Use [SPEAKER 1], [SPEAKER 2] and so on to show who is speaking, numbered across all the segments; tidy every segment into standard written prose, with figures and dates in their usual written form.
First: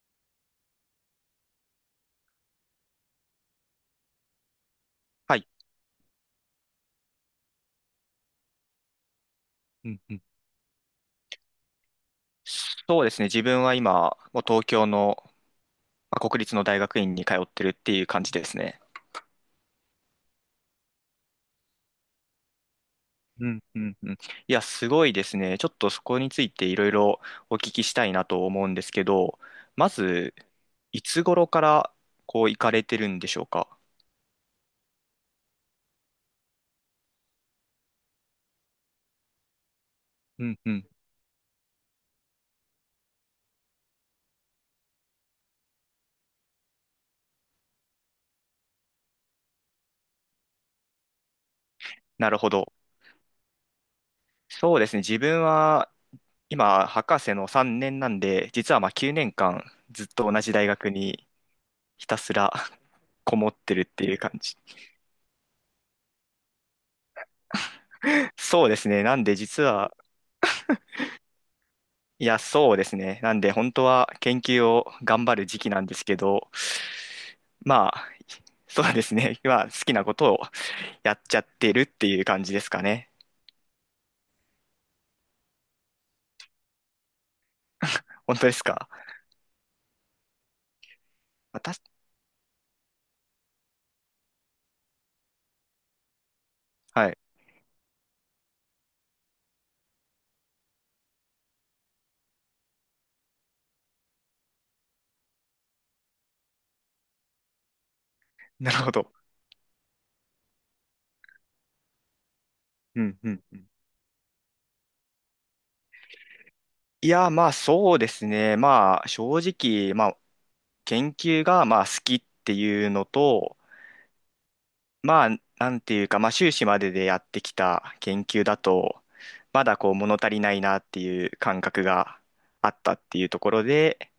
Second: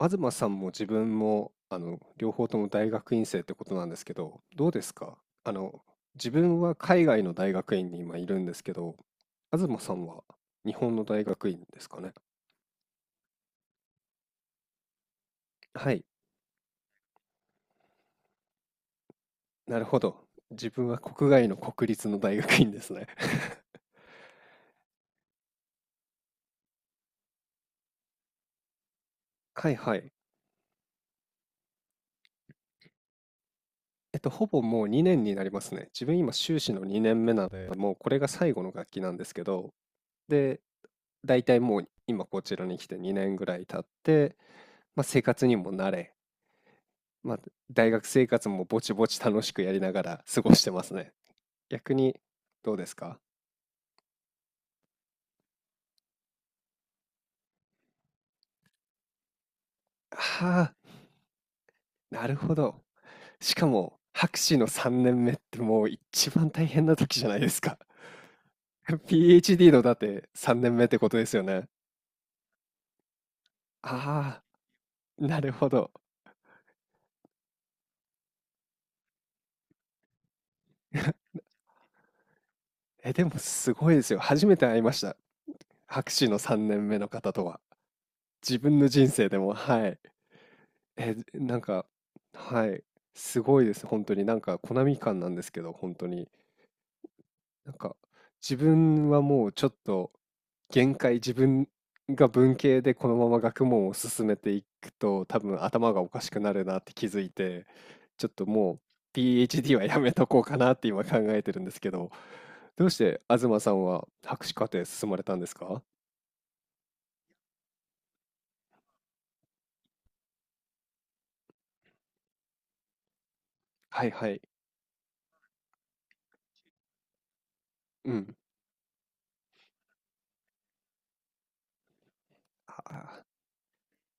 [SPEAKER 1] 東さんも自分も両方とも大学院生ってことなんですけど、どうですか？
[SPEAKER 2] はい。
[SPEAKER 1] あの自分は海外の大学院に今いるんですけど、東
[SPEAKER 2] う
[SPEAKER 1] さ
[SPEAKER 2] ん
[SPEAKER 1] ん
[SPEAKER 2] うん。
[SPEAKER 1] は日本の大学院ですかね。
[SPEAKER 2] そうですね。自分は今、もう東京の、
[SPEAKER 1] はい、
[SPEAKER 2] まあ、国立の大学院に通ってるっていう感じですね。
[SPEAKER 1] なるほど。自分は国外の国立の大学院ですね。
[SPEAKER 2] うんうんうん。いや、すごいですね。ちょっとそこについていろいろお聞きしたいなと思うんですけど、
[SPEAKER 1] はい
[SPEAKER 2] ま
[SPEAKER 1] はい。
[SPEAKER 2] ず、いつ頃からこう行かれてるんでしょうか。
[SPEAKER 1] ほぼもう2年になりますね。自分今修士の2年目なので、もうこれが最後の学期なんですけど、
[SPEAKER 2] うん
[SPEAKER 1] で、
[SPEAKER 2] うん。
[SPEAKER 1] 大体もう今こちらに来て2年ぐらい経って、まあ、生活にも慣れ、まあ、大学生活もぼちぼち楽しくやりながら過ごしてますね。逆に
[SPEAKER 2] なるほど。
[SPEAKER 1] どうですか？
[SPEAKER 2] そうですね。自分は今、博士の3年なんで、実はまあ9年間ずっと同じ
[SPEAKER 1] あ
[SPEAKER 2] 大
[SPEAKER 1] あ、
[SPEAKER 2] 学にひた
[SPEAKER 1] な
[SPEAKER 2] す
[SPEAKER 1] る
[SPEAKER 2] ら
[SPEAKER 1] ほど。
[SPEAKER 2] こも
[SPEAKER 1] し
[SPEAKER 2] っ
[SPEAKER 1] か
[SPEAKER 2] てるっ
[SPEAKER 1] も、
[SPEAKER 2] ていう感
[SPEAKER 1] 博
[SPEAKER 2] じ。
[SPEAKER 1] 士の3年目ってもう一番大変な時じゃないですか。
[SPEAKER 2] そうです ね。なんで実
[SPEAKER 1] PhD の
[SPEAKER 2] は、
[SPEAKER 1] だって3年目ってことですよね。
[SPEAKER 2] いや、そうですね。なんで本当は研
[SPEAKER 1] ああ、
[SPEAKER 2] 究を頑張
[SPEAKER 1] な
[SPEAKER 2] る
[SPEAKER 1] る
[SPEAKER 2] 時
[SPEAKER 1] ほ
[SPEAKER 2] 期なん
[SPEAKER 1] ど。
[SPEAKER 2] ですけど、まあ、そうですね。まあ、好きなことをやっちゃってるっていう感じですかね。
[SPEAKER 1] え、でもすごいですよ。初めて会いました。博士の3年目の方とは。
[SPEAKER 2] 本当で
[SPEAKER 1] 自
[SPEAKER 2] す
[SPEAKER 1] 分
[SPEAKER 2] か？
[SPEAKER 1] の人生でも、はい。え、なん
[SPEAKER 2] 私、
[SPEAKER 1] か、はい。すごいです。本当に。なんか、コナミ感なんですけど、本当に。
[SPEAKER 2] はい。
[SPEAKER 1] なんか、自分はもうちょっと限界、自分が文系でこのまま学問を進めていくと、多分頭がおかしくなるなって気づいて、ちょっと
[SPEAKER 2] な
[SPEAKER 1] もう
[SPEAKER 2] るほど。
[SPEAKER 1] PhD はやめとこうかなって今考えてるんですけど、どうし
[SPEAKER 2] うん
[SPEAKER 1] て
[SPEAKER 2] うんう
[SPEAKER 1] 東
[SPEAKER 2] ん。
[SPEAKER 1] さんは博士課程進まれたんですか？
[SPEAKER 2] いや、まあそうですね。まあ正直、まあ研究がまあ好きっていうのと、
[SPEAKER 1] はいはい。
[SPEAKER 2] まあ、なんていうか、まあ、修士まででやってきた
[SPEAKER 1] う
[SPEAKER 2] 研
[SPEAKER 1] ん。
[SPEAKER 2] 究だと、まだこう物足りないなっていう感覚があっ
[SPEAKER 1] あ
[SPEAKER 2] たってい
[SPEAKER 1] ー、
[SPEAKER 2] うところで、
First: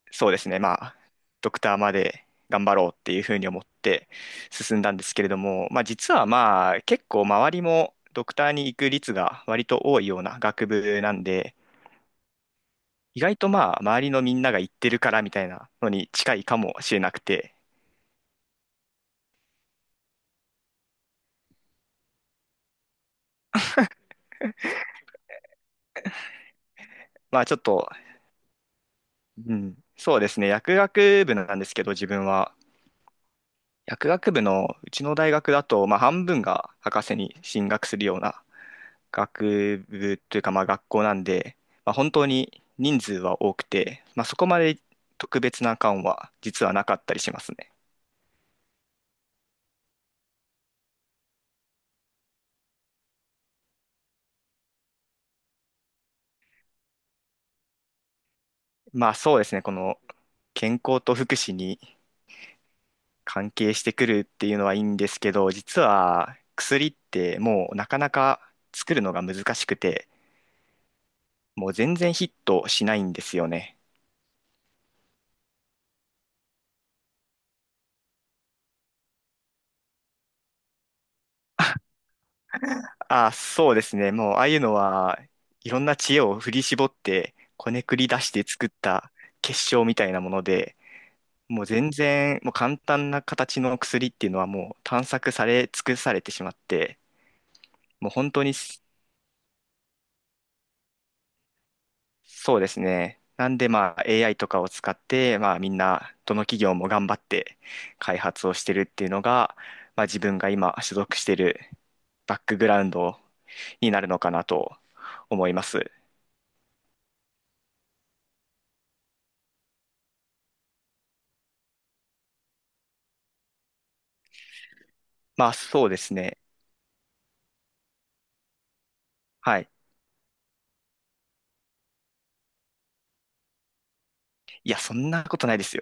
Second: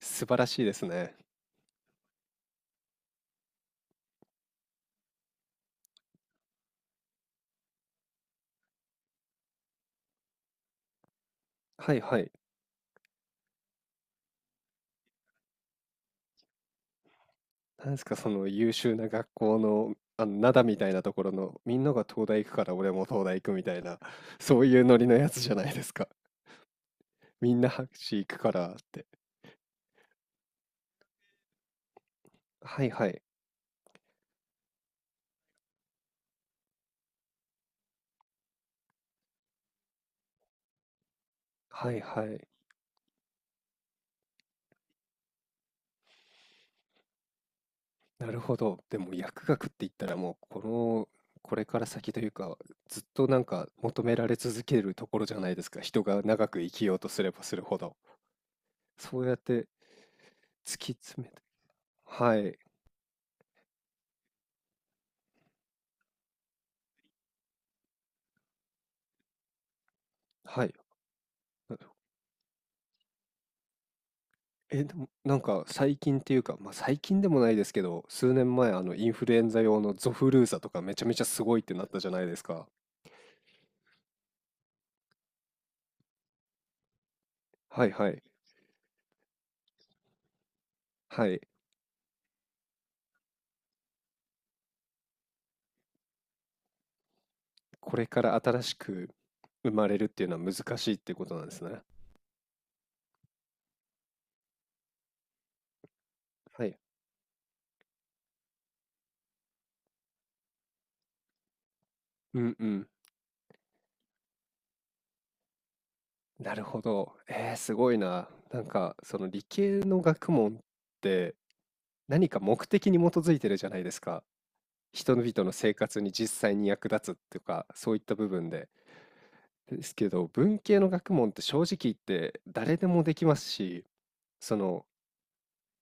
[SPEAKER 1] 素
[SPEAKER 2] そう
[SPEAKER 1] 晴
[SPEAKER 2] で
[SPEAKER 1] ら
[SPEAKER 2] す
[SPEAKER 1] し
[SPEAKER 2] ね、
[SPEAKER 1] いで
[SPEAKER 2] ま
[SPEAKER 1] す
[SPEAKER 2] あ、
[SPEAKER 1] ね。
[SPEAKER 2] ドクターまで頑張ろうっていうふうに思って進んだんですけれども、まあ、実はまあ、結構周りもドクターに行く率が割と多いような学部なんで、
[SPEAKER 1] はいはい。
[SPEAKER 2] 意外とまあ、周りのみんなが行ってるからみたいなのに近いかもしれなくて、
[SPEAKER 1] なんですか、その優秀な学校の、灘みたいなところの、みんなが東大行くから俺も東大行くみたいな、そういうノリのやつじゃないですか。
[SPEAKER 2] まあ、ち
[SPEAKER 1] み
[SPEAKER 2] ょっ
[SPEAKER 1] んな博
[SPEAKER 2] と、
[SPEAKER 1] 士行くからって。
[SPEAKER 2] うん、そうですね、薬学部なんですけど、自分は。
[SPEAKER 1] はいはい。
[SPEAKER 2] 薬学部のうちの大学だと、まあ、半分が博士に進学するような学部というか、まあ、学校なんで、ま
[SPEAKER 1] は
[SPEAKER 2] あ、
[SPEAKER 1] い
[SPEAKER 2] 本当
[SPEAKER 1] はい。
[SPEAKER 2] に人数は多くて、まあ、そこまで特別な感は実はなかったりしますね。
[SPEAKER 1] なるほど。でも薬学って言ったらもう、この、これから先というか、ずっとなんか求められ続けるところじゃないですか。人が長く生きようとすればするほど。
[SPEAKER 2] まあ
[SPEAKER 1] そうや
[SPEAKER 2] そう
[SPEAKER 1] っ
[SPEAKER 2] ですね、
[SPEAKER 1] て
[SPEAKER 2] この健
[SPEAKER 1] 突き
[SPEAKER 2] 康と
[SPEAKER 1] 詰め
[SPEAKER 2] 福
[SPEAKER 1] て。
[SPEAKER 2] 祉に
[SPEAKER 1] はい。
[SPEAKER 2] 関係してくるっていうのはいいんですけど、実は薬ってもうなかなか作るのが難しくて、
[SPEAKER 1] はい。
[SPEAKER 2] もう全然ヒットしないんですよね。
[SPEAKER 1] え、でも、なんか最近っていうか、まあ、最近でもないですけど、数年前、インフルエンザ用のゾフルーザとかめちゃめちゃすごいってなったじゃないですか。
[SPEAKER 2] あ、そうですね。もう、ああいうのは、いろんな知恵を振り絞って、こね
[SPEAKER 1] はい
[SPEAKER 2] くり
[SPEAKER 1] は
[SPEAKER 2] 出
[SPEAKER 1] い。
[SPEAKER 2] して作った結晶みたいなもので、
[SPEAKER 1] はい。
[SPEAKER 2] もう全然、もう簡単な形の薬っていうのはもう探索され尽くされてしまって、
[SPEAKER 1] これ
[SPEAKER 2] もう
[SPEAKER 1] か
[SPEAKER 2] 本
[SPEAKER 1] ら
[SPEAKER 2] 当に
[SPEAKER 1] 新しく生まれるっていうのは難しいっていうことなんですね。
[SPEAKER 2] そうですね。なんでまあ AI とかを使って、まあみんな、どの企
[SPEAKER 1] は
[SPEAKER 2] 業
[SPEAKER 1] い。
[SPEAKER 2] も頑張って開発をしてるっていうのが、まあ自分が今所属してるバッ
[SPEAKER 1] うん
[SPEAKER 2] ク
[SPEAKER 1] う
[SPEAKER 2] グラウ
[SPEAKER 1] ん。
[SPEAKER 2] ンドになるのかなと思います。
[SPEAKER 1] なるほど。すごいな。なんか、その理系の学問って何か目的に基づいてるじゃないですか。人々
[SPEAKER 2] ま
[SPEAKER 1] の
[SPEAKER 2] あ
[SPEAKER 1] 生
[SPEAKER 2] そうで
[SPEAKER 1] 活に
[SPEAKER 2] す
[SPEAKER 1] 実
[SPEAKER 2] ね。
[SPEAKER 1] 際に役立つっていうか、そういった部分で。
[SPEAKER 2] はい。
[SPEAKER 1] ですけど、文系の学問って正直言って誰でもできますし、そ
[SPEAKER 2] いや、
[SPEAKER 1] の、
[SPEAKER 2] そんなことないですよ。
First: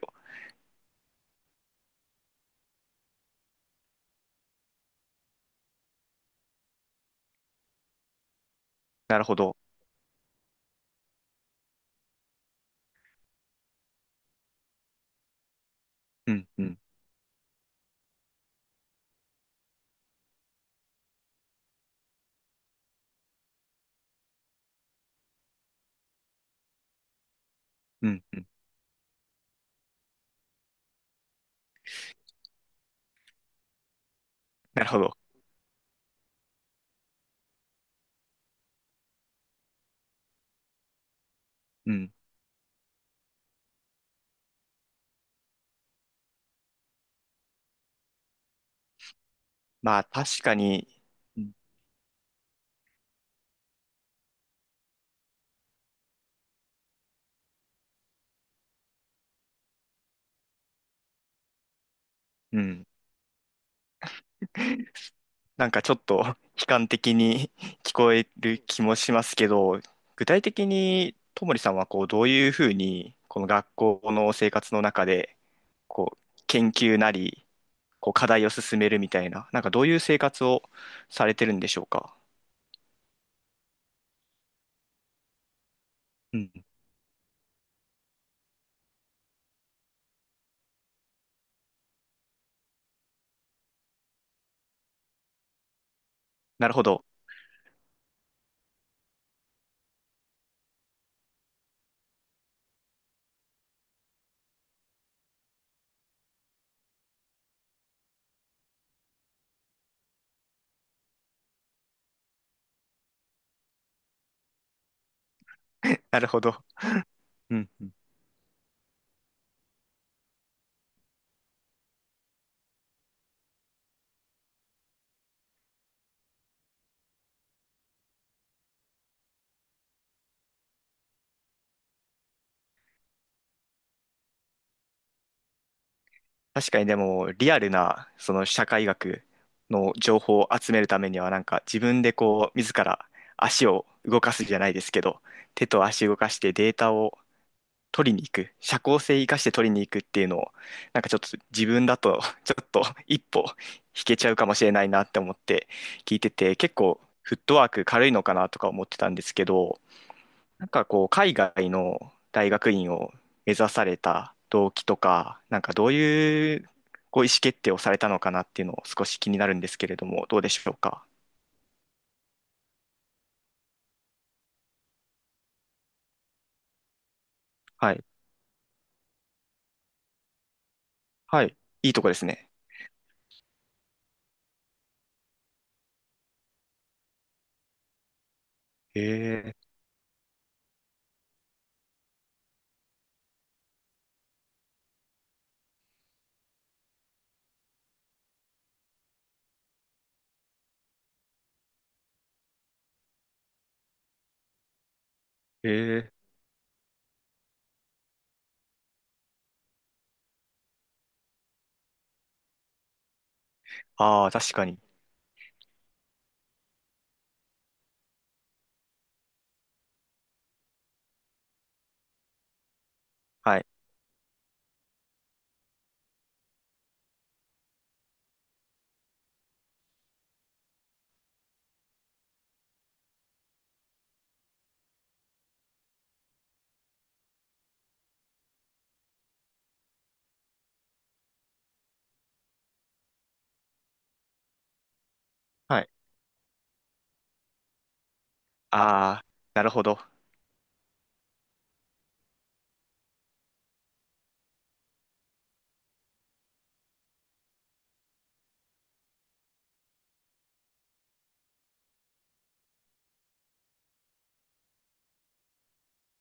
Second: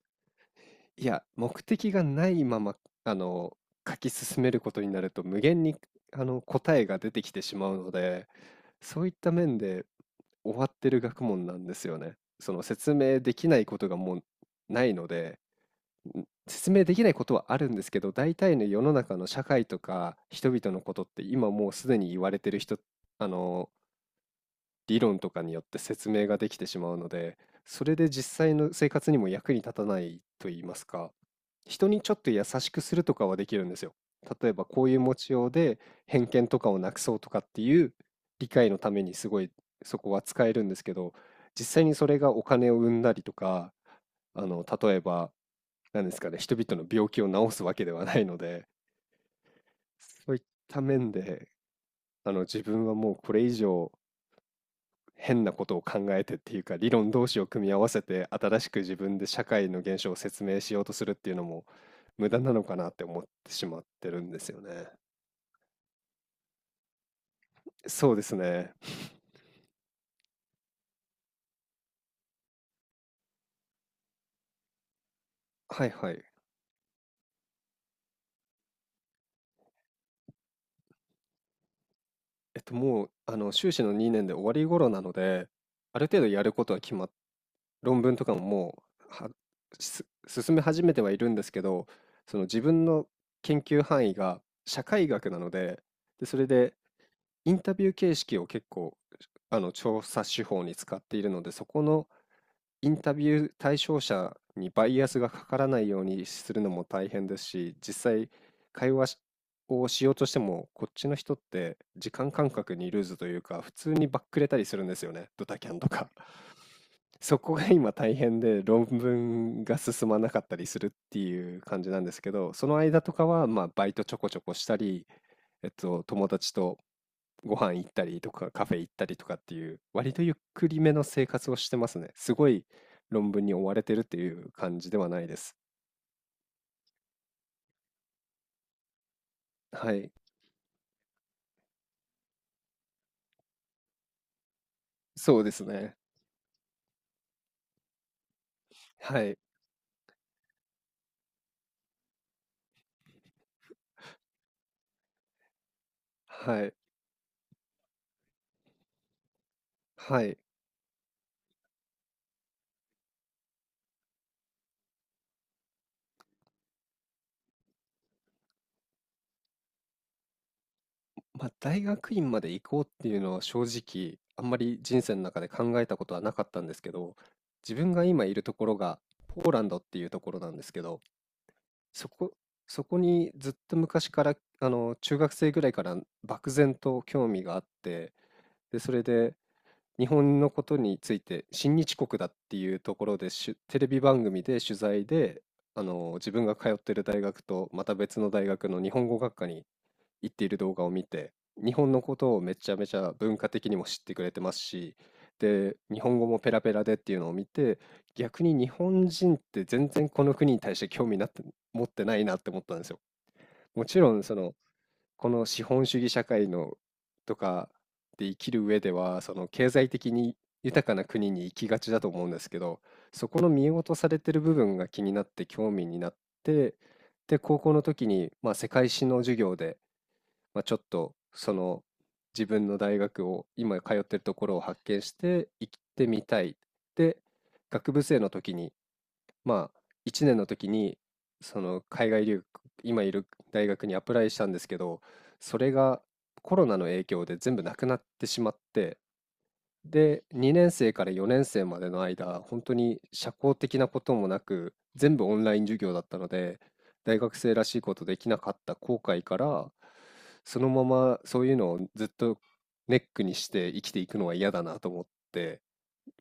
[SPEAKER 1] いや、目的がないまま、あの、書き進めることになると無限に、答えが出てきてしまうので、そういっ
[SPEAKER 2] なる
[SPEAKER 1] た
[SPEAKER 2] ほど。
[SPEAKER 1] 面で終わってる学問なんですよね。その説明できないことがもうないので、
[SPEAKER 2] うん、う
[SPEAKER 1] 説
[SPEAKER 2] ん、
[SPEAKER 1] 明できないことはあるんですけど、大体の世の中の社会とか人々のことって今もうすでに言われてる人、あの、理論とかによって説明ができてしまうので、それで
[SPEAKER 2] うん。
[SPEAKER 1] 実際の生活にも役に立たないと言いますか、人にちょっと優しくするとかはできるんですよ。例えば
[SPEAKER 2] な
[SPEAKER 1] こ
[SPEAKER 2] る
[SPEAKER 1] うい
[SPEAKER 2] ほ
[SPEAKER 1] う持
[SPEAKER 2] ど。
[SPEAKER 1] ちようで偏見とかをなくそうとかっていう理解のためにすごいそこは使えるんですけど、実際
[SPEAKER 2] う
[SPEAKER 1] にそ
[SPEAKER 2] ん。
[SPEAKER 1] れがお金を生んだりとか、例えば、何ですかね、人々の病気を治すわけではないので、
[SPEAKER 2] まあ、
[SPEAKER 1] そうい
[SPEAKER 2] 確
[SPEAKER 1] っ
[SPEAKER 2] か
[SPEAKER 1] た
[SPEAKER 2] に、
[SPEAKER 1] 面
[SPEAKER 2] う
[SPEAKER 1] で、
[SPEAKER 2] ん。
[SPEAKER 1] 自分はもうこれ以上変なことを考えてっていうか理論同士を組み合わせて新しく自分で社会の現象を説明しようとするっていうのも無駄な
[SPEAKER 2] う
[SPEAKER 1] のか
[SPEAKER 2] ん。
[SPEAKER 1] なって思ってしまってるんですよね。
[SPEAKER 2] なんかちょっと 悲観的に 聞
[SPEAKER 1] そ
[SPEAKER 2] こ
[SPEAKER 1] うで
[SPEAKER 2] え
[SPEAKER 1] す
[SPEAKER 2] る
[SPEAKER 1] ね。
[SPEAKER 2] 気もしますけど、具体的に、ともりさんは、こう、どういうふうに、この学校の生活の中で、
[SPEAKER 1] はいは
[SPEAKER 2] こう、
[SPEAKER 1] い。
[SPEAKER 2] 研究なり、こう、課題を進めるみたいな、なんかどういう生活をされてるんでしょうか。
[SPEAKER 1] もう修士の2年で終わり頃なので、ある程度
[SPEAKER 2] う
[SPEAKER 1] やるこ
[SPEAKER 2] ん。
[SPEAKER 1] とは決まっ論文とかももう進め始めてはいるんですけど、その自分の研究範囲が社会学なので、でそれ
[SPEAKER 2] なる
[SPEAKER 1] で
[SPEAKER 2] ほど。
[SPEAKER 1] インタビュー形式を結構調査手法に使っているので、そこのインタビュー対象者にバイアスがかからないようにするのも大変ですし、実際会話しをしようとしても、こっちの人って時間感覚にルーズというか、普通にバックれたりするんですよね、ドタキャンと か。
[SPEAKER 2] なるほど。
[SPEAKER 1] そこ
[SPEAKER 2] う
[SPEAKER 1] が
[SPEAKER 2] ん。
[SPEAKER 1] 今大変で論文が進まなかったりするっていう感じなんですけど、その間とかはまあバイトちょこちょこしたり、友達とご飯行ったりとかカフェ行ったりとかっていう割とゆっくりめの生活をしてますね。すごい論文に追われてるっていう感じではないです。
[SPEAKER 2] 確かにでも、リアルな、その社会学
[SPEAKER 1] は
[SPEAKER 2] の
[SPEAKER 1] い、
[SPEAKER 2] 情報を集めるためには、なんか自分でこう、自ら足を動かすじゃないですけど、
[SPEAKER 1] そうです
[SPEAKER 2] 手と
[SPEAKER 1] ね。
[SPEAKER 2] 足動かしてデータを取りに行く、社交性
[SPEAKER 1] は
[SPEAKER 2] 生
[SPEAKER 1] い、
[SPEAKER 2] かして取りに行くっていうのを、なんかちょっと自分だと、ちょっと一歩引けちゃうかもしれないなって思って聞いてて、
[SPEAKER 1] はい、
[SPEAKER 2] 結構フットワーク軽いのかなとか思ってたんですけど、
[SPEAKER 1] はい。
[SPEAKER 2] なんかこう、海外の大学院を目指された動機とか、なんかどういうこう意思決定をされたのかなっていうのを少し気になるんですけれども、どうでしょうか。
[SPEAKER 1] まあ、大学院まで行こうっていうのは正直、あんまり人生の中で考えたことはなかったんですけど、自分
[SPEAKER 2] は
[SPEAKER 1] が
[SPEAKER 2] い。
[SPEAKER 1] 今いるところがポーランドっていうところなんですけど、
[SPEAKER 2] はい。いいとこ
[SPEAKER 1] そ
[SPEAKER 2] です
[SPEAKER 1] こ
[SPEAKER 2] ね。
[SPEAKER 1] そこにずっと昔から、中学生ぐらいから漠然と興味があって、で、そ
[SPEAKER 2] え
[SPEAKER 1] れで
[SPEAKER 2] え、
[SPEAKER 1] 日本のことについて、親日国だっていうところで、テレビ番組で取材で、自分が通ってる大学とまた別の大学の日本語学科に言っている動画を見て、日本のことをめちゃめちゃ文化的にも知ってくれてますし、
[SPEAKER 2] え
[SPEAKER 1] で、日
[SPEAKER 2] ー
[SPEAKER 1] 本語もペラペラでっていうのを見て、逆に日本人って全然この国に対して興味なって持ってないなって思ったんですよ。もちろん、
[SPEAKER 2] ああ、確かに。
[SPEAKER 1] この資本主義社会のとかで生きる上では、その経済的に豊かな国に行きがちだと思うんですけど、そこの
[SPEAKER 2] はい。
[SPEAKER 1] 見落とされてる部分が気になって興味になって、で、高校の時に、まあ、世界史の授業で、まあ、ちょっとその自分の大学を今通ってるところを発見して行ってみたい。で、学部生の時に、まあ1年の時にその海外留学、今いる大学にアプライしたんですけど、それ
[SPEAKER 2] はい。
[SPEAKER 1] がコロナの影響で全部なくなってしまって、
[SPEAKER 2] ああ、なるほど。
[SPEAKER 1] で、2年生から4年生までの間、本当に社交的なこともなく、全部オンライン授業だったので、大学生らしいことできなかった後悔から、そのままそういうのをずっとネックにして生きていくのは嫌だなと思って、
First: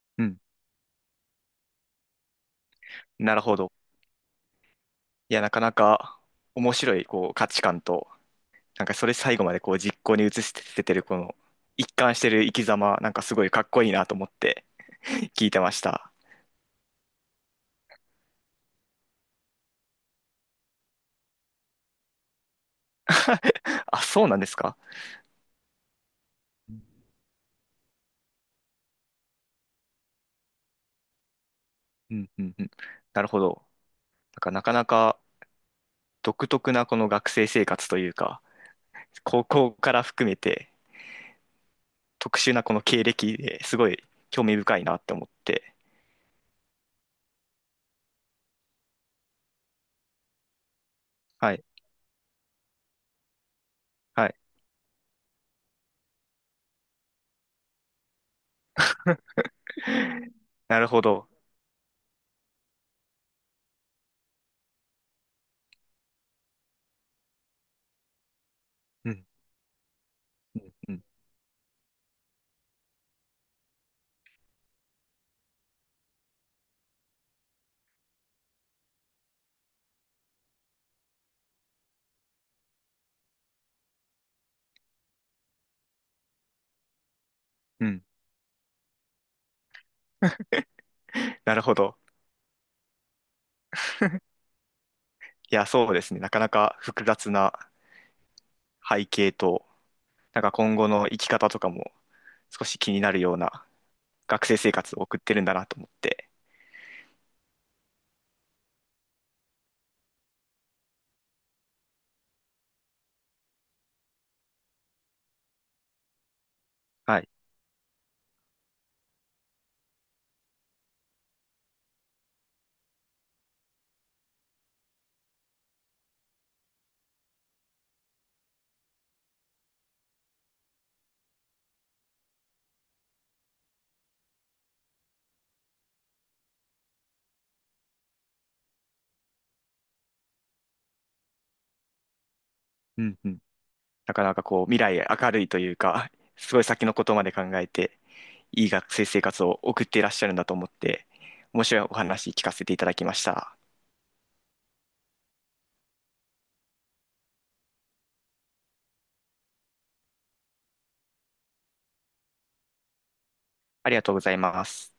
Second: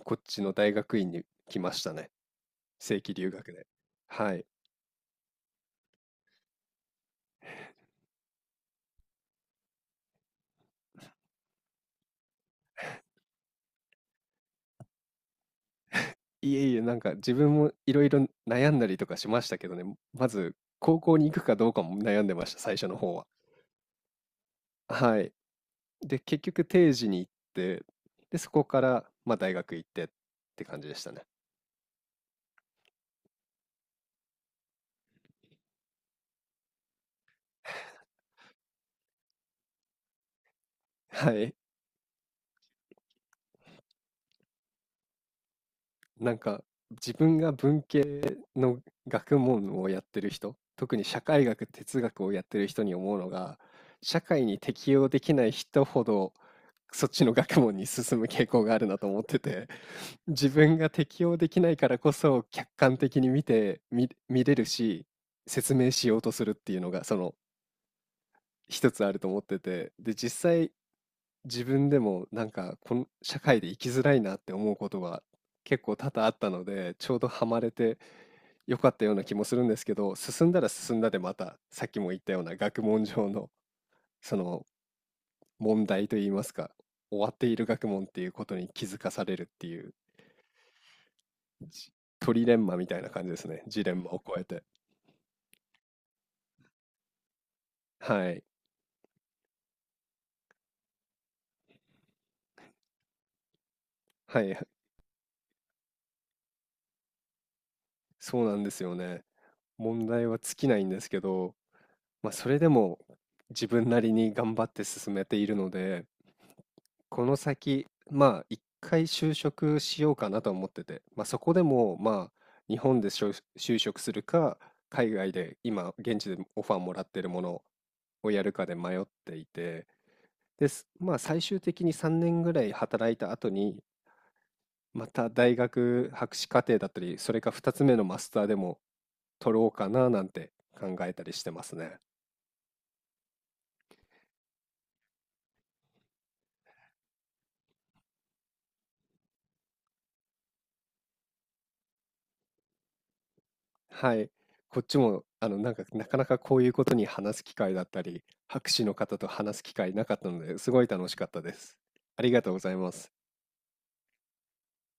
[SPEAKER 1] こっ
[SPEAKER 2] うん。
[SPEAKER 1] ちの大学院に来ましたね。正規留
[SPEAKER 2] なる
[SPEAKER 1] 学
[SPEAKER 2] ほ
[SPEAKER 1] で。
[SPEAKER 2] ど。
[SPEAKER 1] はい。
[SPEAKER 2] いや、なかなか面白いこう価値観と、なんかそれ最後までこう実行に移しててるこの一貫してる生き様、なんかすごいかっこいいなと思って 聞いてました。
[SPEAKER 1] いえいえ、なんか自分もいろいろ悩んだりとかしましたけどね、まず高校に行くかどうかも悩んでました、最初の方は。
[SPEAKER 2] あ、そうなんですか？
[SPEAKER 1] はい。で、結局定時に行って、で、そこから、まあ、大学行ってって感じでしたね。
[SPEAKER 2] うんうんうん。なるほど。なんかなかなか独特なこの学生生活というか、高校から含めて
[SPEAKER 1] はい。
[SPEAKER 2] 特殊なこの経歴ですごい興味深いなって思って。
[SPEAKER 1] なんか、自分が文系の学問をやってる人、特に社会
[SPEAKER 2] はい。
[SPEAKER 1] 学、哲学をやってる人に思うのが、社
[SPEAKER 2] はい。
[SPEAKER 1] 会に適応できない人ほど、そっちの学問に進む傾向があるなと思ってて、自分
[SPEAKER 2] なる
[SPEAKER 1] が
[SPEAKER 2] ほ
[SPEAKER 1] 適
[SPEAKER 2] ど。
[SPEAKER 1] 応できないからこそ、客観的に見て、見れるし、説明しようとするっていうのが、一つ
[SPEAKER 2] う
[SPEAKER 1] ある
[SPEAKER 2] ん
[SPEAKER 1] と思ってて、で、実際、
[SPEAKER 2] うん
[SPEAKER 1] 自分でもなんかこの社会で生きづらいなって思うことが結構多々あったので、ちょうどハマれてよかったような気もするんですけど、進んだら進んだでまたさっきも言ったような学問上のその問題といいますか、終わっている
[SPEAKER 2] う
[SPEAKER 1] 学
[SPEAKER 2] ん。
[SPEAKER 1] 問っていうことに気づかされるっていう
[SPEAKER 2] なるほ
[SPEAKER 1] ジ
[SPEAKER 2] ど。
[SPEAKER 1] トリレンマみたいな感じですね。ジレンマを超えて。
[SPEAKER 2] いや、そうですね。なかなか複雑な
[SPEAKER 1] はい。
[SPEAKER 2] 背景と、なんか今後の生き方とかも少し気になるような
[SPEAKER 1] は
[SPEAKER 2] 学
[SPEAKER 1] い
[SPEAKER 2] 生
[SPEAKER 1] はい。
[SPEAKER 2] 生活を送ってるんだなと思って。
[SPEAKER 1] そうなんですよね。問題は尽きないんですけど、まあ、それでも自分なりに頑張って進めているので、
[SPEAKER 2] は
[SPEAKER 1] こ
[SPEAKER 2] い。
[SPEAKER 1] の先、まあ、一回就職しようかなと思ってて、まあ、そこでも、まあ、日本で就職するか、海外で今、現地でオファーもらってるものをやるかで迷っていて、です。まあ、最終的に3年ぐらい働いた後に、また大学博士課程だったり、それか2つ目のマスターでも取ろうかななんて考えたりしてますね。
[SPEAKER 2] うんうん。なかなかこう、未来明るいというか、すごい先のことまで考えて、いい学生生活を送っていらっしゃるんだと思って、面白いお話聞かせていただきました。
[SPEAKER 1] はい。こっちも、なんか、なかなかこういうことに話す機会だったり、博士の方と話す機会なかったので、すごい楽しかったです。ありがとうございます。
[SPEAKER 2] ありがとうございます。